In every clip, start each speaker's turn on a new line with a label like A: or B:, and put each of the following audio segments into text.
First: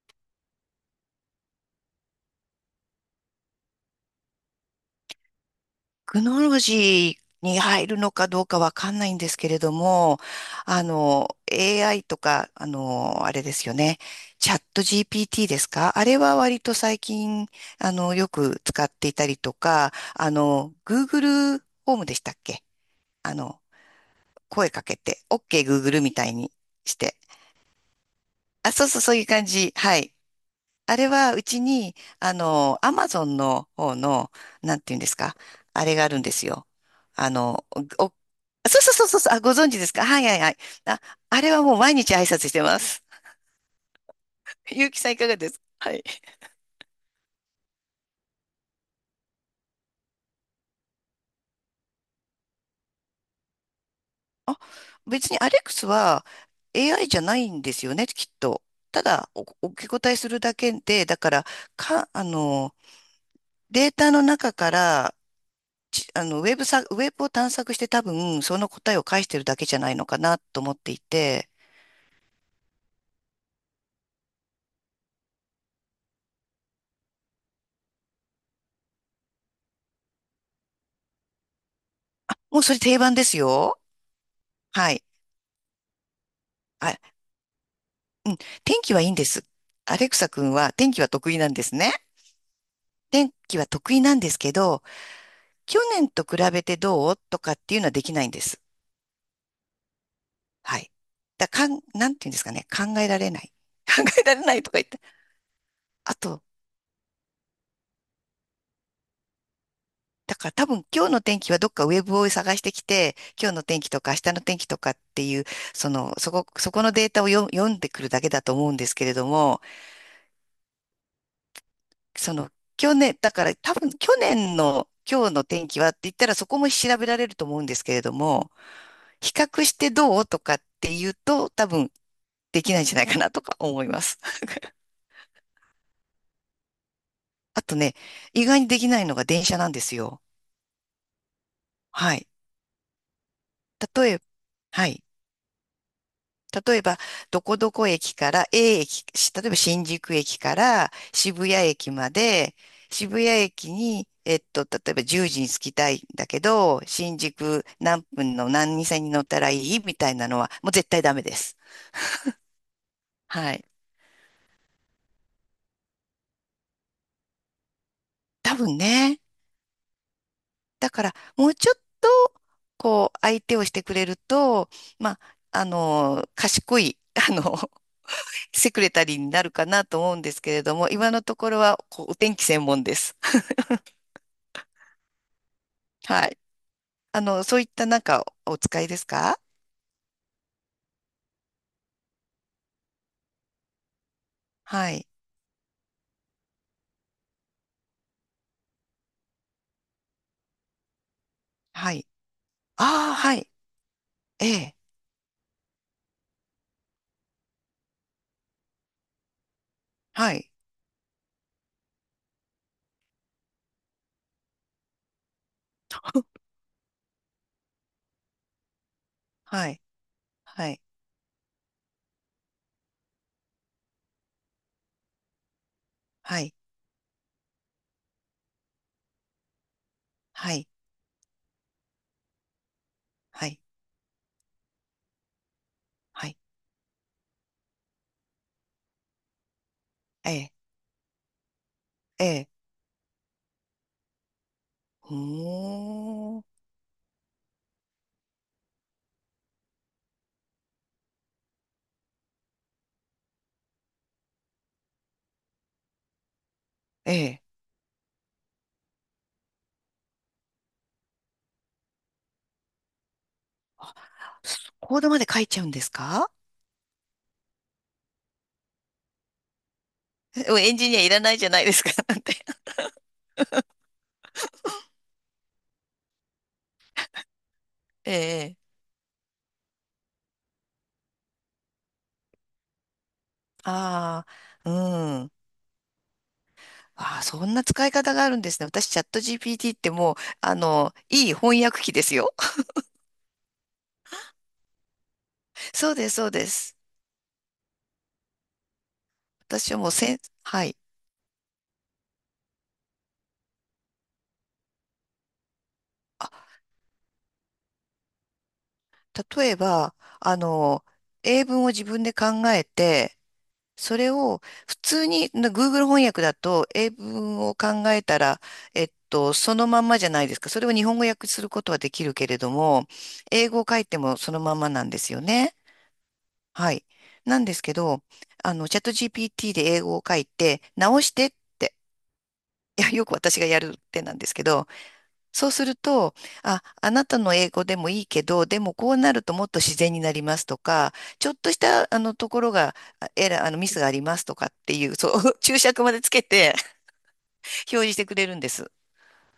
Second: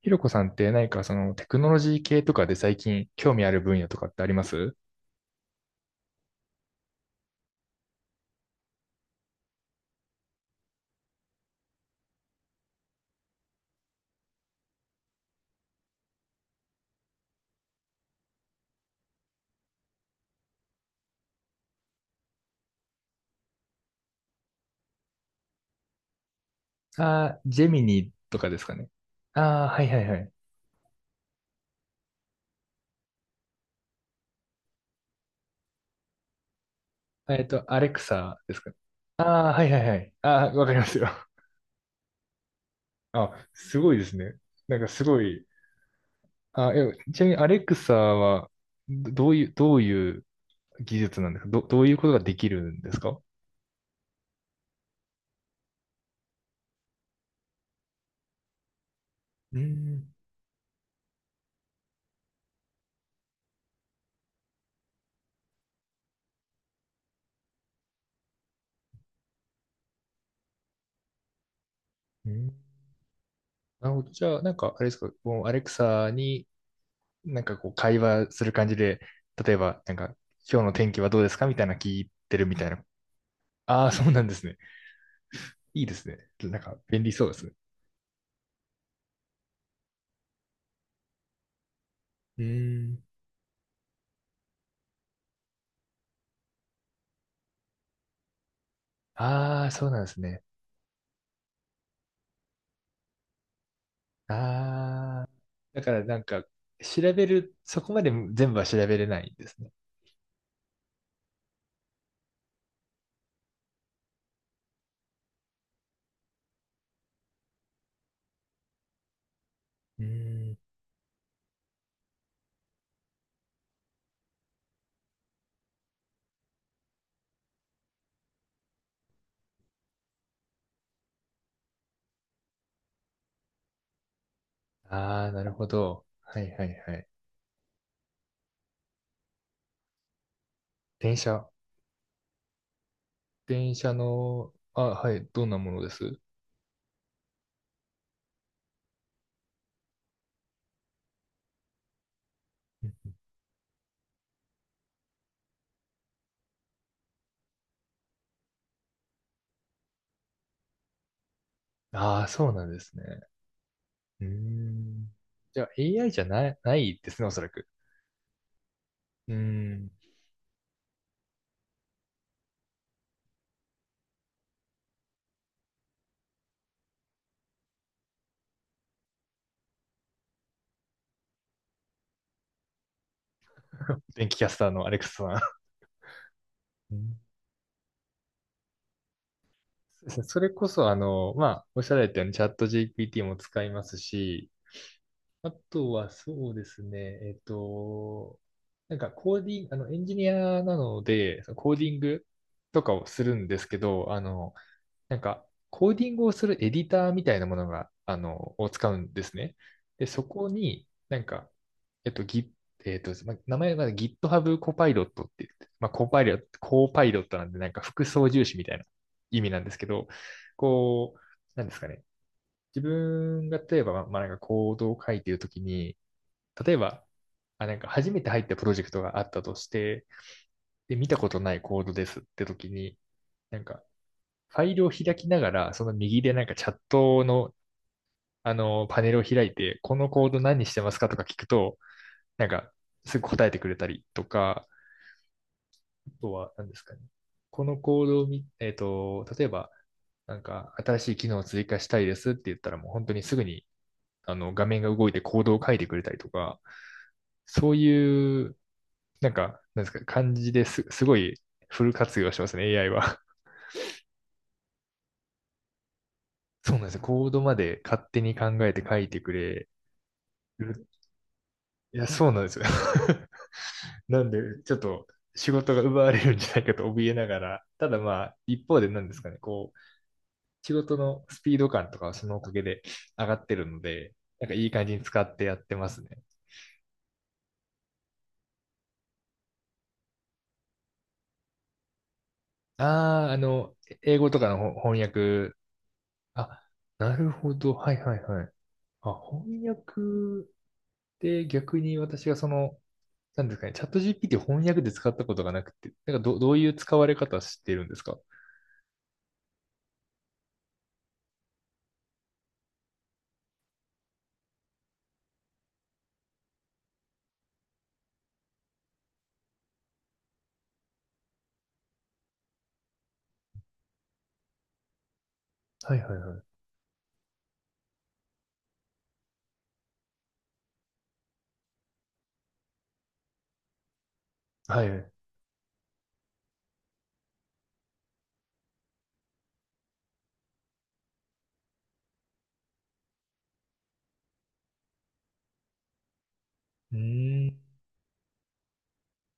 A: ひろこさんって何かそのテクノロジー系とかで最近興味ある分野とかってあります？
B: クノロジーに入るのかどうかわかんないんですけれども、AI とか、あれですよね。チャット GPT ですか？あれは割と最近、よく使っていたりとか、Google ホームでしたっけ？あの、声かけて、OK Google みたいにして。
A: ああー、ジェミニとかです
B: あ、
A: か
B: そ
A: ね。
B: うそう、そういう感
A: ああ、
B: じ。
A: はい
B: は
A: はい
B: い。
A: はい。
B: あれはうちに、アマゾンの方の、なんていうんですか、あれがあるんですよ。あ
A: えっと、
B: の、
A: ア
B: お、
A: レク
B: そ
A: サです
B: う
A: かね。
B: そうそうそうそう、あ、
A: あ
B: ご
A: あ、は
B: 存
A: いは
B: 知で
A: い
B: す
A: は
B: か？
A: い。
B: はい
A: あ
B: はいは
A: あ、
B: い。
A: わかります
B: あ、
A: よ。
B: あ れはもう毎日挨拶してます。
A: あ、すごいですね。なん
B: ゆ
A: か
B: うき
A: す
B: さんい
A: ご
B: かが
A: い。
B: ですか？はい。
A: あ、え、ちなみにアレクサはどういう、どういう技術なんですか？どういうことができるんですか？う
B: あ、別にアレックスは AI じゃないんですよね、きっと。ただ、お受け
A: ん。
B: 答えするだけで、だから、か、あの、データの中から、ちあの、ウェブさ、ウェブを探索して多分、その答えを返してるだけじゃないのかなと思っていて。
A: うん。なるほど。じゃあ、なんか、あれですか、もうアレクサになんかこう会話する感じで、例えばなんか今日の天気はどうですかみたいな聞いてるみ
B: もう
A: たい
B: それ
A: な。
B: 定番ですよ。
A: ああ、そうなんですね。
B: はい。
A: いいですね。なんか便
B: あ、
A: 利そうですね。
B: うん。天気はいいんです。アレクサ君は天気は得意なんですね。
A: うーん。
B: 天気は得意なんですけど、去年と比べてどうとかっていうのはできないんです。
A: ああ、そうなんですね。
B: はい。だかん、なんていうんですかね。考えられない。考えられないとか言って。
A: ああ、だから
B: あ
A: なんか
B: と、
A: 調べる、そこまで全部は調べれないんですね。
B: だから多分今日の天気はどっかウェブを探してきて、今日の天気とか明日の天気とかっていう、そこのデータを読読んでくるだけだと思うんですけれども、
A: うーん。
B: その、去年、だから多分去年の今日の天気はって言ったらそこも調べられると思うんですけれども、比較してどうとかって言うと多分できないんじゃないかなとか思います。
A: ああ、なるほど。はいはいはい。
B: あとね、意外にできないのが電車なんですよ。
A: 電車。
B: はい。
A: 電車
B: 例えば、
A: の、あ、
B: はい。
A: はい、どんなものです？
B: 例えば、どこどこ駅から A 駅、し例えば新宿駅から渋谷駅まで、渋谷駅に、えっと、例えば10時に着きたいんだけど、新宿何分の何線に乗ったらいいみたいなのは、もう絶対ダメです。
A: ああー、そうなんですね。
B: はい。
A: うーん。じゃあ AI じゃない、ないですね、おそらく。
B: 多分ね。
A: うん。
B: だから、もうちょっと、こう、相手をしてくれると、まあ、賢い、あの、セクレタリーになるかなと思うんですけれども、今のところは、こう、お天気専門です。
A: 電気キャスターのアレクサさん。
B: はい。
A: うん。
B: そういったなんかお使いですか？
A: そうですね。それこそ、まあ、おっしゃられたようにチャット GPT も使いますし、
B: はい。
A: あとはそうですね、えっと、なんかコーディング、エンジニアなので、そのコーデ
B: は
A: ィン
B: い。
A: グとかを
B: ああ、
A: す
B: は
A: るん
B: い。
A: ですけど、
B: ええ。
A: なんか、コーディングをするエディターみたいなものが、を使うんですね。で、そ
B: は
A: こ
B: い。
A: に、なんか、えっと、ギえっと、ま名前が GitHub コパイロットって言って、まあ、コパイロット、コーパイロットなんで、なんか副操縦士みたいな意味なん
B: は
A: です
B: い。
A: けど、
B: はい。
A: こう、なんですかね。自分が例えば、まあ、なんかコードを書いているときに、
B: はい。
A: 例えば、あ、なんか初めて入ったプロジェクトがあったとして、
B: はい。
A: で、見たことないコードですってときに、
B: は
A: な
B: い。
A: んか、ファイルを開きながら、その右
B: は
A: で
B: い。
A: なんかチャットの、パネルを開いて、このコー
B: え
A: ド
B: え。
A: 何してますかとか聞くと、
B: え
A: なん
B: え。
A: か、すぐ答えてくれたりとか、と
B: ほ
A: は
B: ー。
A: 何ですかね。このコードを見、えっと、例えば、なんか、新しい機能を追加したいですって言ったら、もう本当にすぐに、画面が動いてコードを書いてくれたりとか、
B: ええ。
A: そういう、なんか、なんですか、感じです、すごいフル活用してますね、AI は。
B: コードまで書いちゃうんですか？
A: そうなんですよ。コードまで勝手に考えて書いてくれ
B: えエン
A: る。
B: ジニアいらないじゃないですか。
A: い や、
B: なん
A: そう
B: て。
A: なんですよ。なんで、ちょっと仕事が奪われるんじゃないかと怯えながら、ただ
B: え
A: まあ、
B: え。
A: 一方で何ですかね、こう、仕事のスピード感とかはそのおかげで上がってるので、
B: あ
A: なんかい
B: あ、
A: い感じに
B: う
A: 使
B: ん。
A: ってやってますね。
B: ああ、そんな使い方があるんですね。私、チャット GPT ってもう、いい翻訳機ですよ。
A: ああ、英語とかのほ翻訳。
B: そうです、そうで
A: あ、
B: す。
A: なるほど。はいはいはい。あ、翻
B: 私はもうせん、
A: 訳
B: はい。
A: で逆に私がそのなんですかね、チャット GPT 翻訳で使ったことがなくて、なんかど、どういう使われ方してるんですか？
B: 例えば、あの、英文を自分で考えて、それを普通にな Google 翻訳だと英文を考えたら、えっと、そのまんまじゃないですか。それを日本語訳することはできるけれども、英語を書いてもそのまんまなんですよね。
A: はいはいはい。
B: はい。なんですけど、チャット GPT で英語を書いて、直してって、いや、よく私がやるってなんですけど、
A: はい。う
B: そうすると、あ、あなたの英語でもいいけど、でもこうなるともっと自然になりますとか、ちょっとしたあのところが、あエラー、あのミスがありますとかっていう、そう、注釈までつけて
A: ーん。
B: 表示してくれるんです。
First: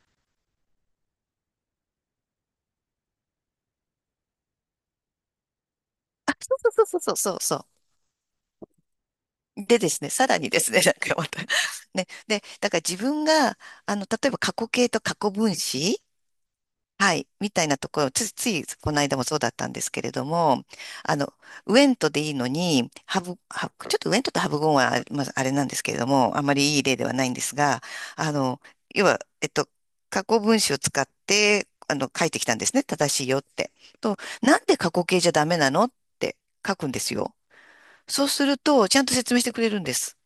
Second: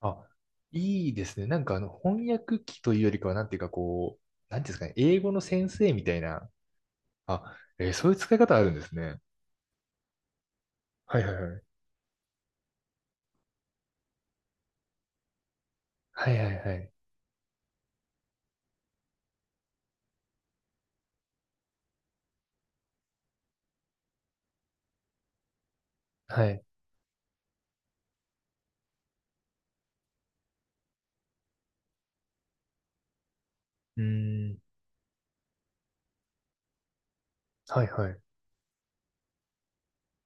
A: あ、いいですね。なんかあの、翻訳機というよりかは、なんていうかこう、なんていうんですかね、英語の先生みたい
B: あ、
A: な。
B: そうそうそうそうそう
A: あ、
B: そう。
A: えーそういう使い方あるんですね。
B: でですね、さらにですね、なんか
A: はい
B: ま
A: はい
B: た
A: はい。
B: ね、で、だから自分が、例えば過去形と過去分詞
A: はいはいはい。
B: はい、みたいなところ、ついこの間もそうだったんですけれども、あの、ウエントでいいのに、ハブちょっとウエントとハブゴンはあまあ、あれなんですけれども、あ
A: は
B: ま
A: い。
B: りいい例ではないんですが、あの、要は、えっと、過去分詞を使って、書いてきたんですね。正しいよって。
A: う
B: と、
A: ー
B: な
A: ん。
B: んで過去形じゃダメなのって書くんですよ。
A: はいはい。
B: そうすると、ちゃんと説明してくれるんです。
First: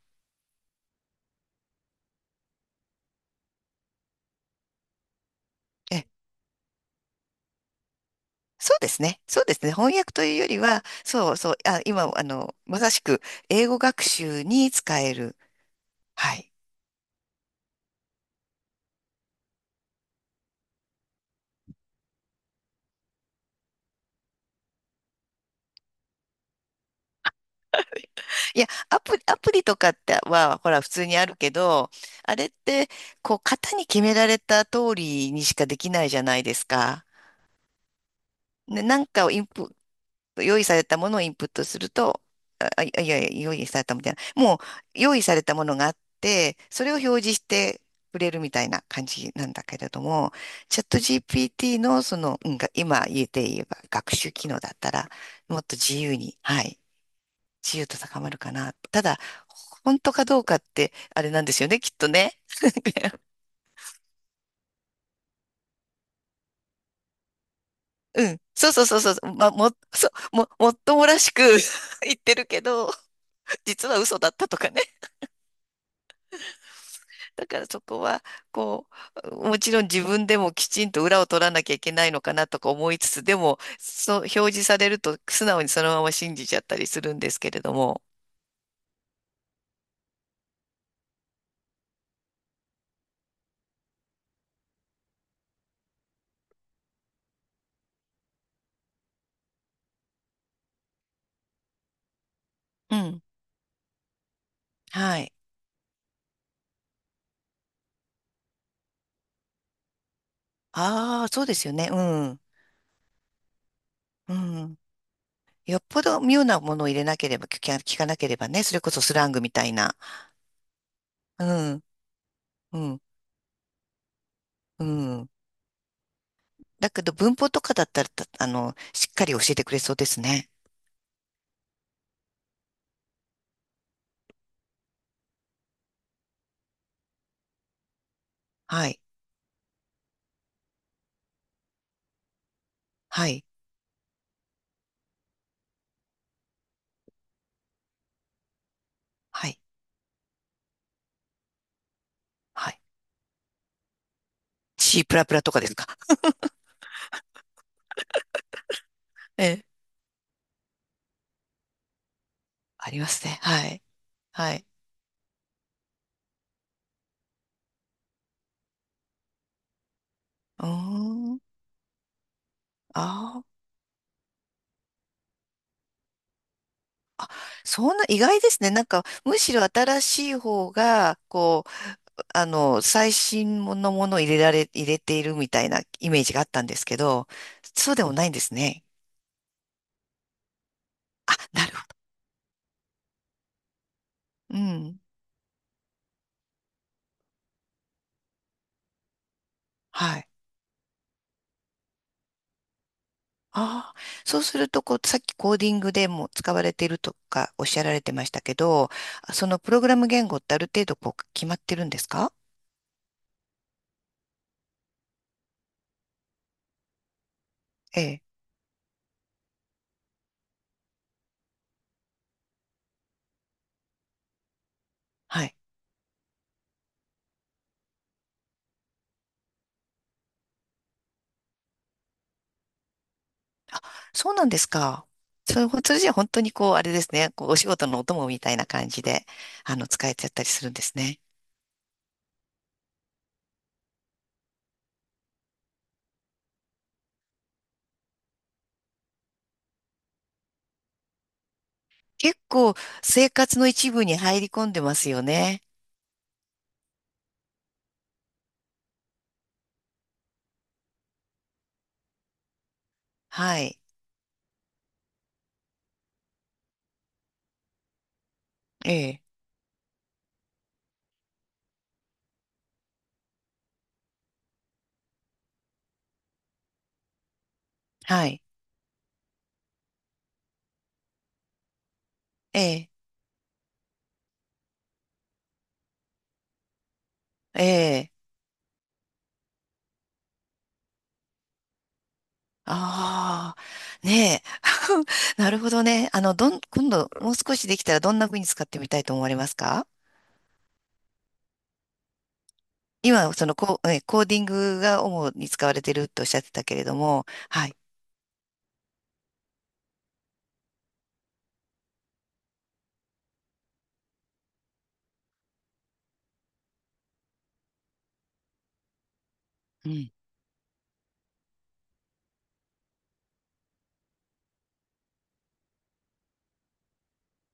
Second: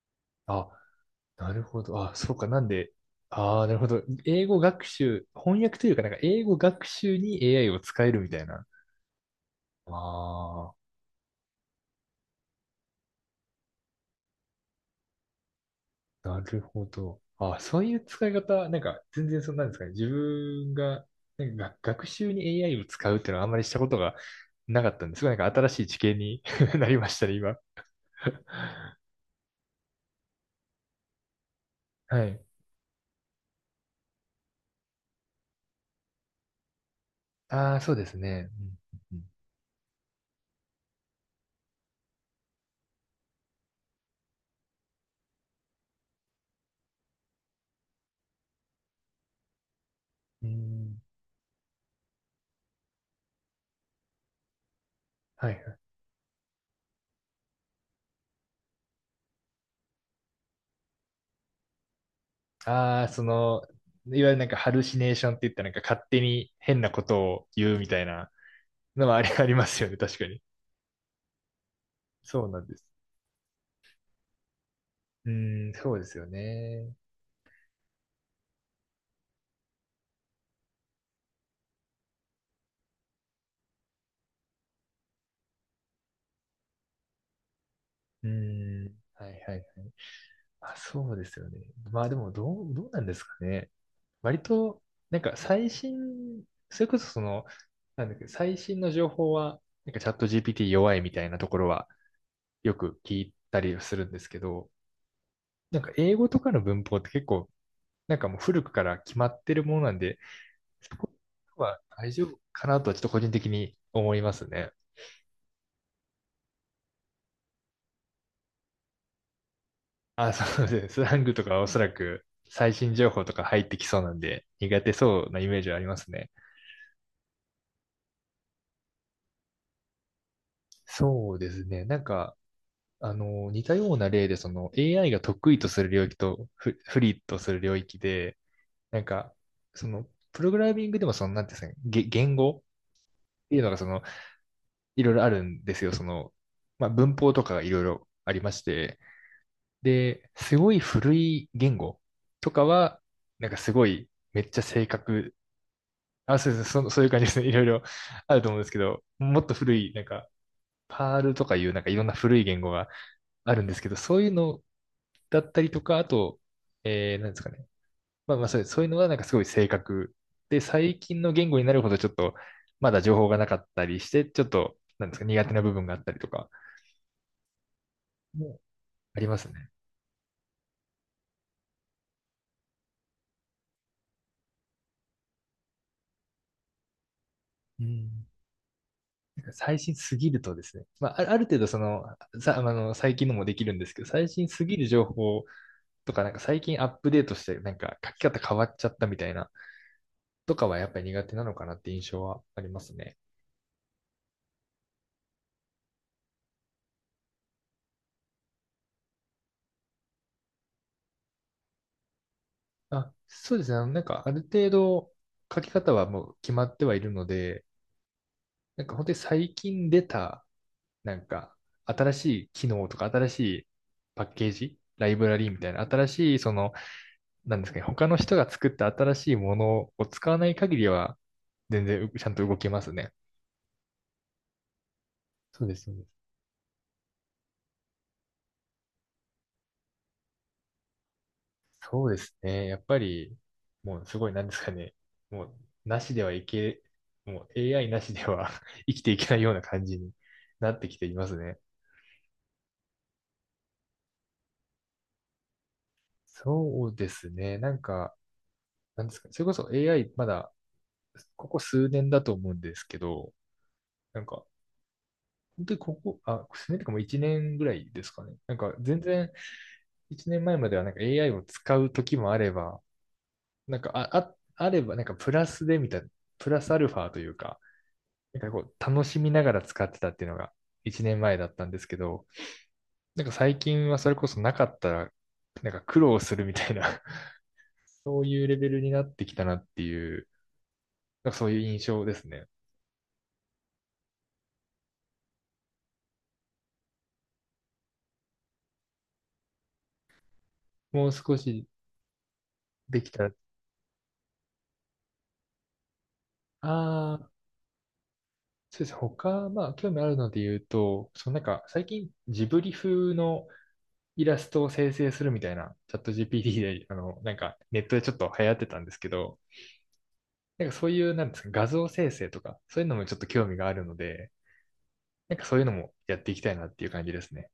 A: あ、なるほど。あ、そうか。なんで、ああ、なるほど。英語学習、翻訳というか、なんか英語学習に AI を使えるみたいな。
B: そうですね。そうですね。翻訳というより
A: あ
B: は、そうそう、あ、今、まさしく英語学習に使える。
A: あ、
B: は
A: な
B: い。
A: るほど。あ、そういう使い方、なんか全然そんなんですかね。自分が、なんか学学習に AI を使うっていうのはあんまりしたことがなかったんですが、なんか新しい知見に なりましたね、今。
B: いや、アプリとかっては、ほら、普通にあるけど、
A: は
B: あ
A: い。
B: れって、こう、型に決められた通りにしかできないじゃないですか。
A: ああ、そうですね。
B: ね、なん
A: うん、
B: かをインプ、用意されたものをインプットすると、用意されたみたいな。もう用意されたものがあって、それを表示してくれるみたいな感じなんだけれども、
A: うん、うん。
B: チャ
A: う
B: ット
A: ん。
B: GPT のその、うん、が今言えて言えば学習機能だったら、
A: は
B: もっと
A: い。
B: 自由に、はい、自由と高まるかな。ただ、本当かどうかって、あれなんですよね、きっとね。
A: ああ、その、いわゆるなんかハルシネーションって言ったなんか勝手に変なことを言うみたい
B: う
A: な
B: ん。そうそうそう
A: の
B: そ
A: はあり、
B: う。
A: ありますよね、確かに。
B: もっともらしく 言って
A: そ
B: る
A: うな
B: け
A: んです。
B: ど、実は嘘だったとかね。
A: うーん、そうですよね。
B: だからそこは、こう、もちろん自分でもきちんと裏を取らなきゃいけないのかなとか思いつつ、でも、そう、表示されると素直にそのまま信じちゃったりするんですけれども。
A: うーん、はいはいはい。あ、そうですよね。まあでも、どう、どうなんですかね。割と、なんか最新、それこそその、なんだっけ、最新の情報は、なんかチャット GPT 弱いみたいなところはよ
B: う
A: く聞
B: ん。
A: いたりするんですけど、
B: はい。
A: なんか英語とかの文法って結構なんかもう古くから決まってるものなんで、そこ
B: ああ、そうですよ
A: は
B: ね。う
A: 大丈夫
B: ん。
A: かなとはちょっと個人的に思いま
B: う
A: すね。
B: ん。よっぽど妙なものを入れなければ、聞かなければね、それこそスラングみたいな。
A: あ、そうですね。スラングと
B: う
A: かはおそ
B: ん。
A: らく最
B: う
A: 新
B: ん。
A: 情報とか入ってきそうなんで、苦
B: う
A: 手そ
B: ん。
A: うなイメージはありますね。
B: だけど文法とかだったら、たあの、しっかり教えてくれそうですね。
A: そうですね。なんか、似たような例で、その AI が得意とする領域とフ、不利とする領域で、
B: は
A: な
B: い。
A: んか、その、プログラミングでもその、なんていうんですかね、げ言語っ
B: はい。
A: ていうのがその、いろいろあるんですよ。その、まあ、文法とかがいろいろありまして、
B: はい。
A: で、すごい古い言語とか
B: はい。
A: は、なんかすごいめっちゃ正
B: チープラ
A: 確、
B: プラとかですか？
A: あ、そうです、そ、そういう感じですね。いろいろあると思うんですけど、もっと
B: ええ、
A: 古い、なんか、パールとかいう、なんかいろんな古い言語
B: あ
A: が
B: りますね。
A: ある
B: は
A: んです
B: い。
A: けど、そういう
B: は
A: の
B: い。
A: だったりとか、あと、えー、なんですかね。まあまあそうです、そういうのはなんかすごい正確で、
B: うー
A: 最近の
B: ん。
A: 言語になるほどちょっと、まだ
B: あ
A: 情報が
B: ー
A: なかったりして、ちょっと、なんですか、苦手な部分があったりとか
B: あ。そんな意外で
A: も
B: すね。なんか、
A: ありま
B: む
A: す
B: しろ
A: ね。
B: 新しい方が、こう、最新のものを入れているみたいなイメージがあったんですけど、
A: う
B: そうでもな
A: ん。
B: いんですね。
A: 最新すぎるとですね、まあ、あ
B: あ、
A: る程度
B: なる
A: そ
B: ほ
A: の、さ、最近のもできるんですけど、最新
B: ど。う
A: すぎる
B: ん。
A: 情報とか、なんか最近アップデートして、なんか書き方変わっちゃったみたいな、
B: はい。
A: とかはやっぱり苦手なのかなって印象はありますね。
B: ああ。そうすると、こう、さっきコーディングでも使われているとかおっしゃられてましたけど、そのプログラム言語ってある程度、こう、決まってるんですか？
A: あ、そうですね。なんかある程度書き方はもう決まってはいるので、
B: ええ。
A: なんか本当に最近出た、なんか新しい機能とか新しいパッケージ、ライブラ
B: は
A: リー
B: い。
A: みたいな、新しいそのなんですかね、他の人が作った新しいものを使わない限りは、全然うちゃんと動けますね。
B: そうなんですか。そ
A: そう
B: れ、
A: です、
B: それ
A: ね。
B: じゃ本当にこう、あれですね。こう、お仕事のお供みたいな感じで、使えちゃったりするんですね。
A: そうですね。やっぱり、もうすごい、なんですかね、もう、なしではいけ、もう AI なしでは 生きていけないような感じに なってきていますね。
B: 結構、生活の一部に入り込んでますよね。
A: そうですね。なんか、なんですかね、それこそ AI、まだ、ここ数年だと思うんですけど、
B: はい。
A: なんか、本当にここ、あ、数年とかもう1年ぐらいですかね。なんか、
B: え
A: 全
B: え。
A: 然、1年前まえまではなんか AI を使う時もあれば、なんかあ、あ、あればなんかプラスでみたいな、プラスアルファというか、
B: は
A: な
B: い。
A: んかこう楽しみながら使ってたっていうのが1年前だったんですけど、
B: ええ。
A: なんか最近はそれこそなかったら、なんか苦労するみたいな
B: え
A: そ
B: え。
A: ういうレベルになってきたなっていう、なんかそういう印象ですね。
B: ああ。ねえ。なるほどね。今度、もう少しできたらどんな風に使ってみたいと思われますか？
A: もう少しできたら、
B: 今、そのコ、こえ、コーディングが主に使われてるとおっしゃってたけれど
A: あ
B: も、
A: あ、
B: はい。
A: そうです。他、まあ、興味あるので言うと、そのなんか、最近、ジブリ風のイラストを生成するみたいな、チャット GPT で、なんかネットでちょっと流行ってたんですけど、
B: うん
A: なんかそういう、なんですか、画像生成とか、そういうのもちょっと興味があるので、なんかそういうのもやっていきたいなっていう感じですね。